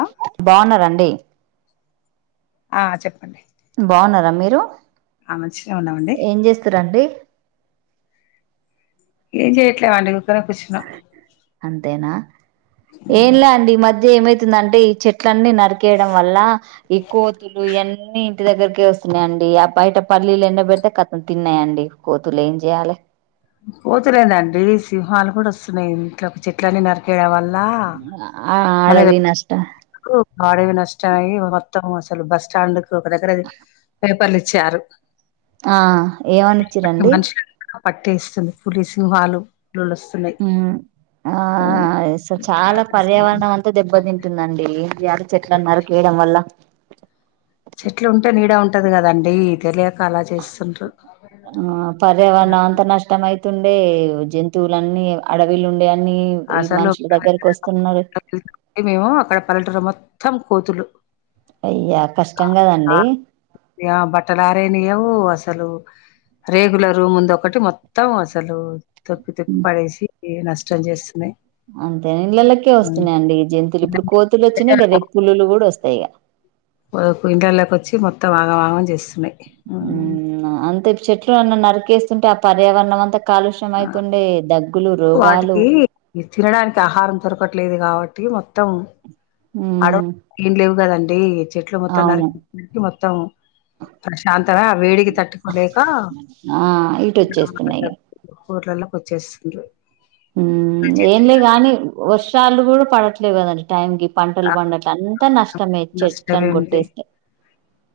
ఆ బావున్నరండి? ఆ చెప్పండి బావున్నారా మీరు? ఆ మంచినే ఉన్నామండి ఏం చేస్తారండి? ఏం చేయట్లే వండి ఊర్కనే కూచున్నా అంతేనా ఏన్లా అండి మద్ ఏమైతుందంటే ఈ చెట్లన్నీ నరికేయడం వల్ల ఈ కోతులు ఇయన్ని ఇంటి దగ్గరకి వస్తే న్నాండి ఆ బయట పల్లీలెండబెడితే కతం తిన్నాయండి కోతులు ఏం చేయాలి? కోతులేనండి సింహాలు కూడా వస్తున్నాయి ఇంట్లో క్ చెట్లన్నీ నరికేయేడం వళ్ళ గా మనఏ కు మడవినే వచ్చాయి వత్తం అసలు బస్ స్టాండ్ కు ఒక దగ్గరది పేపర్లిచ్చారు. ఆ ఏమనిచ్చిరండి? పట్టే ఇస్తుంది పులి సింహాలూ ఉమ్ ఆస చాలా పర్యావరణం అంతా దెబ్బతింటుందండి. ఏం చేయాలి చెట్లను నరికేయడం వల్ల చెట్లు ఉంటే నీడా ఉంటది కదండి తెలియద్ ఆ పర్యావరణం అంత నష్టమయి తుండే జంతువులన్నీ అడవిలుండే అం ఆసాలో మేము అక్కడ పల్లెటూర్ల మొత్తం కోతులు అయ్యా ఆ కష్టం ఆ కదండి ఇగా బట్టలారెయ్యనియ్యవ్ అస్ అసలు రేగుల రూమ్ ఉందొకటి మొత్తం అసలు తొక్కి తొక్కి పడేసి ఈ నష్టం చేస్తున్నాయి అందరిడ్లళ్లకి వస్తున్నాయండి జంతువులు ఇప్పుడు కోతులు వచ్చినాయి కదా పులులు కూడా వొస్ తయిగ వబిన్ ఇంట్లల్లోకీ వచ్చి మొత్తం ఆగం ఆగం చేస్తున్నయ్ ఉన్నా అంతే చెట్లున్నా నరికేస్తుంటే ఆ పర్యావరణమంతా కాలుష్యం ఆ! అయితుండే దగ్గులు, రోగాలు వాటికి తినడానికి ఆహారం దొరకట్లేదు కాబట్టి మొత్తం హ్మ్. అడవ్ ఏం లేవు కదండి చెట్లు మొత్తం అవును నరికి మొత్తం ప్రశాంతగా వేడికి తట్టుకోలేక ఆ ఇటొచ్చేస్తున్నాయి ఇగ ఊర్లల్లకొచ్చేస్తుండ్రు. ఉమ్ ఏంలే గానీ వర్షాలు కూడా పడట్లేవు కదండి టైంకి. పంటలు పండట్ అంతా నష్టమే చెట్లను కొట్టేస్తే.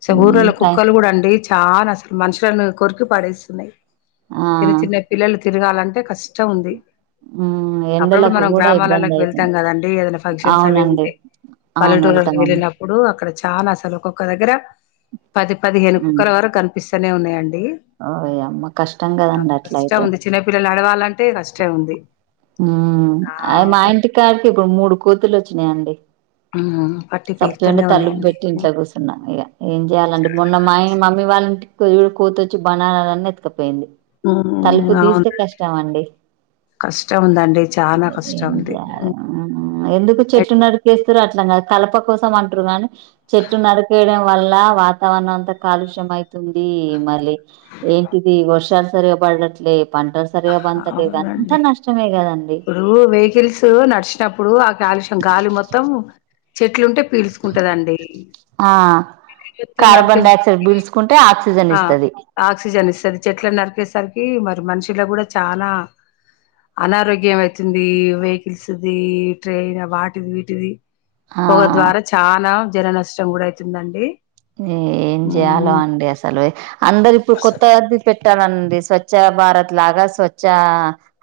స ఊరల కుక్కలు కూడా అండి చాలా అసలు మనుషులను కొరికి పడేస్తున్నాయి. ఆ! చిన్న చిన్న పిల్లలు తిరగాలంటే కష్టం ఉంది. ఉమ్ అప్పుడప్పుడు మనం గ్రామాలలకు వెళ్తాం కదండి ఏదైనా ఫంక్షన్స్ అవి ఇవి అవునండి. ఉంటే. అవును. పల్లెటూరుకి ఎళ్తామండి. వెళ్ళినప్పుడు అక్కడ చానా అసలు ఒక్కొక్క దగ్గర. పది పదిహేను హ్మ్. కుక్కల వరకు కనిపిస్తూనే ఉన్నాయండి. ఓయమ్మ! కష్టం నా గదండీ కష్టం అట్లయితే. ఉంది చిన్నపిల్లలు నడవాలంటే కష్టం ఉంది. ఉమ్ ఆ అదే మా పట్ ఇంటికాడికి ఇప్పుడు మూడు కోతులు వచ్చినాయండి. ఉమ్ అవునా. సప్పే చేయకుండా తలుపులు పెట్టి ఇంట్లా కూర్చున్నా ఇగ. ఏం చెయాలండి మొన్న మా ఇం మమ్మీ వాళ్ళింటికి కోతొచ్చి బనానాలన్నీ ఎతుకపో. పోయింది హ్మ్. తలుపు అవును. తీస్తే కష్టం అండి. కష్టం ఉందండి. చానా కష్టం ఏం ఉంది. హ్మ్. చేయాల్నో ఎందుకు చెట్టు ఎట్ నరికేస్తున్నారో అర్థ. కలప కోసం అంటారు కానీ చెట్టు నరికేయడం వల్ల వాతావరణం అంతా కాలుష్యం అయితుంది. ఈ మళ్ళీ ఏంటిది వర్షాలు సరిగా పడట్లే. పంటలు సరిగా బంతలే ఇద అంతా అవునండి. నష్టంమే ఇగ. ఇప్పుడు వెహికల్స్ నడిచినప్పుడు ఆ కాలుష్యం గాలి మొత్తం చెట్లు ఉంటే. పీలుసుకుంటదండి. ఆ! చెట్లను కార్బన్ నరికేసి డయాక్సైడ్ పీల్చుకుంటే ఆక్సిజన్ ఆహ్ ఇస్తది. ఆక్సిజన్ ఇస్తది చెట్లను నరికేసరికి. మరి మనుషుల కూడా చానా. అనారోగ్యం అయితుంది వెహికల్స్ది ట్రైన్ వాటిది వీటిది. ఆ! పొగ ద్వారా చానా జన నష్టం కూడా అయితుందండి. ఏం చేయాలో హ్మ్. అండి అసలు అందరు ఇప్పుడు అసలు కొత్త అది పెట్టు. చట్టరండి స్వచ్ఛ భారత్ లాగా స్వచ్ఛ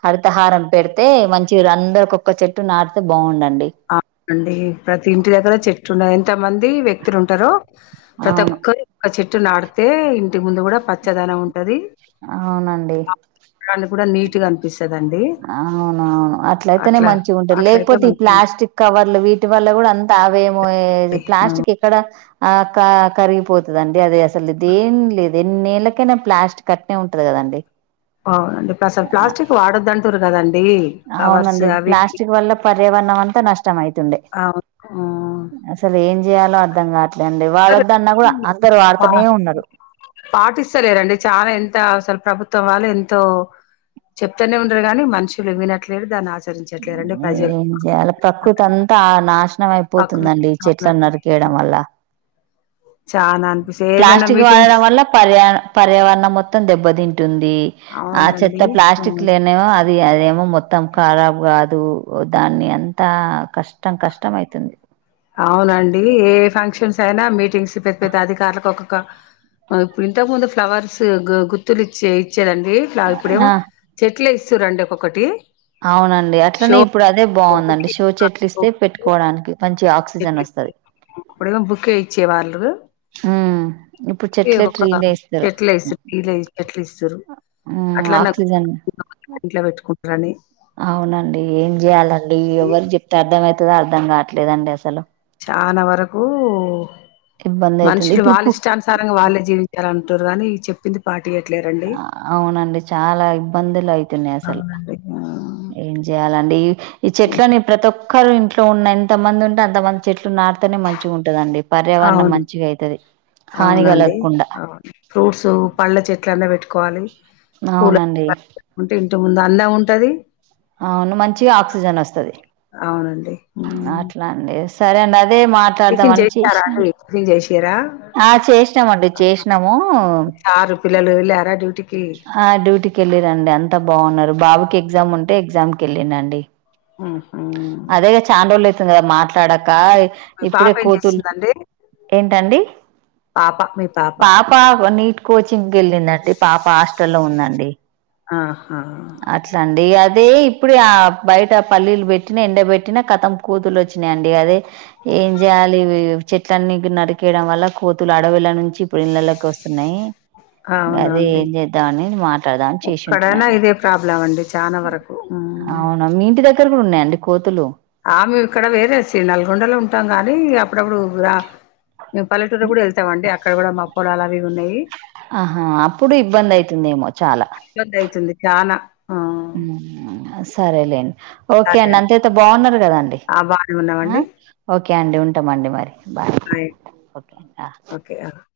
హరితహారం పెడితే మంచిది అందరు. ఒక్క చెట్టును నాటితే బాగుండాలి. అవునండి ప్రతి ఇంటి దగ్గర చెట్టు ఉన్నాయంత. కొంత మంది వ్యక్తులు ఉంటారో ప్రతి అవును ఒక్కరి చెట్. ట్టు నాటితే ఇంటి ముందు కూడా పచ్చదనం ఉంటు. అవునండి. దన్ని కూడా నీట్గానిపిస్. అవునవును అట్లయితేనే అట్లా మంచిగుంటంది అట్లయితే లేకపోతే ఈ మంచిది. ప్లాస్టిక్. కవర్లు వీటి వల్ల కూడా అంత అవేమో ఆ! ప్లాస్టిక్ ఎక్కడ. ఆహ్ క కరిగిపోతుందిండి అది అసలు దేం లేదు ఎన్నేళ్ళకి. ఎట్లైనా ప్లాస్టిక్ అట్నే ఉంటది కదండి. అవునుండి అసలు ప్లాస్టిక్ వాడ. వద్దాంటూరు కదండి కవర్స్ అవునండి అవి ఇవి. ఇష్టమైతుండే అవును. హ్మ్. అసలు ఏం చేయాలో అర్థం కావట్. లేండి సరే. వాడొద్దు అన్నా కూడా అందరు పా వాడుతూనే ఉన్నారు. పాటిస్తలేరండి చాలా ఎంత అసలు. ప్రభుత్వం వాళ్ళు ఎంతో చెప్తూనే ఉండరు గాని మనుషులు వినట్లేదు దాన్ని ఆచ. ఎమో ఏం చేయాలి ప్రకృతి అంతా నాశనం ప్రకృతి అయిపోతుందండి ఈ చెట్లను అవునండి నరికేయడం. వల్ల. చానా అనిపిస్త ఏదైనా ప్లాస్టిక్ వాడడం మీటింగ్స్ వల్ల పర్యా పర్యావరణం మొత్తం దెబ్బతింటు. తుంది ఆ చెత్త అవునండి ప్లాస్టిక్ ఉమ్. లేమో అది అదేమో మొత్తం కారాబ్. కాదు దాన్ని అంతా కష్టం కష్టం అయితుంది. అవునండి ఏ ఫంక్షన్స్ అయినా మీటింగ్స్ పెద్ద పెద్ద అధికారులకు ఒక్కొక్క. ఆహ్ ఇప్పుడు ఇంతకు ముందు ఫ్లవర్స్ గు గుత్తులు ఇచ్చే ఇచ్చేదండి ఇప్పుడేమో ఆ చెట్. ఎట్లా ఇస్తున్నారండి ఒక్కొక్కటి. అవునండి షో అట్లనే ఇప్పుడు అదే బాగుందండి షో చెట్లిస్తే పెట్టుకోవడానికి మంచిగ. అప్పుడేమో బుకే యిచ్చే వాళ్లు. ఉమ్ ఇప్పుడు ఏమో చెట్లే ఒక ట్రీలే ఇస్తారు చేట్ల్ ఎషింరు కిలే ఎషింరు చేట్ల్ ఎస్తున్రు. మ్మ్ అట్లా నాన్ ఆక్సిజన్ ఇంట్లా పెట్టుకుండ్. అవ్నండి ఏం చెయాలండి ఎవరికి చెప్తే అర్ధం అయితదో అర్ధం కావట్లేదండి అసలు. చానా వరకు ఇబ్బంది అయితుంది మనుషులు ఇప్పుడు వాళ్ళ పు ఇష్టానుసారంగా వాళ్ళే జీవించాలం. గానీ చెప్పింది పాట్. అవునండి చాలా ఇబ్బందులు అయితున్నాయి అసలు. అవునండి. ఏం చెయాలండి ఈ చెట్లని ప్రతీ ఒక్క. ఒక్కారు ఇంట్లో ఉన్నంత ఎంత మంది ఉంటే అంతమంది చెట్లు నాటుతేనే మంచిగ్ ఉంటాందండి. పర్యావరణం మంచిగ అయితది. హాని అవ్నండి కలగకుండా అవును ఫ్రూట్స్ పళ్ళ చెట్లలన్ పెట్ట్. అవ్నండి. ఇంతకు ముందు అన్న ఉంటది. అవ్ను మంచిగా ఆక్సిజన్ ఒస్తది. అవునండి. హ్మ్ అట్లా అండి సరే అండి అదే టిఫిన్ మాట్లాడ్దామని చేశారా చేశ్నాండి. అండి టిఫిన్ చేసిర్రా ఆహ్ చేశ్నామండి ఆహా! చేశ్నాము. సారు పిల్లలు ఎళ్ళారా డ్యూటీకి ఆహ్ డ్యూటీకి ఏళ్ళి రండి అంతా బాగున్నారు బాబుకి ఎగ్జామ్ ఉంటే ఎగ్జామ్ కి ఏళ్ళిడండి. ఆహ్. కదా మాట్లాడాక ఇప్పుడే పాప ఏం కోతుళ్లు చేస్తుందండి? ఏంటండీ. పాప మీ పాప వాన్నిట్. కోచింగ్కి ఏళ్ళిందట్టి పాప హాస్టల్ లో ఉందండి ఆహా! అట్లాండి అద్. అదే ఇప్పుడే ఆ బైట పల్లీలు పెట్టినా ఎండబెట్టినా కతం కోతులు ఒచ్చినైయండి అదే. ఏం చేయాలి చెట్లన్ని నర్కేయడం వల్ల కోతులు అడవిల నుంచి. ఇప్పుడు ఇళ్లలకు ఒస్తున్నాయి ఇగ అద్. అదే అవునండి. ఏం చేద్దామని మాట్లాడ్దాం అని ఎక్కడైనా చేసింటనండి ఇదే ప్రాబ్లం అండి చాలా వరకు ఉమ్. ఆవును మీ ఇంటి దగ్గర్. అక్కడ కూడా ఉన్నాయండి కోతులు. ఆహ్ మేమ్ ఇక్కడ వేరేసి నల్గొండలో ఉంటాం గానీ అప్పుడప్పుడు రా. మేమ్ పల్లెటూరులో కూడా ఏళ్తాం అండి అక్కడ్ కూడా మా పొలాలు అవి ఇవి ఉన్నాయి. ఆహా! అప్పుడు ఇబ్బంది అయితుందేమో చాలా. ఇబ్బంది అయితుంది చాలా ఉమ్ సరేలేండి ఓకే సరే అండి అంతేతే బావుంన్నారు కదాండి. బాగానే ఉన్నామండి ఆహ్ ఓకే అండి ఉంటామండి మరి బాయ్ ఓకే ఆహ్. ఓకే ఆ!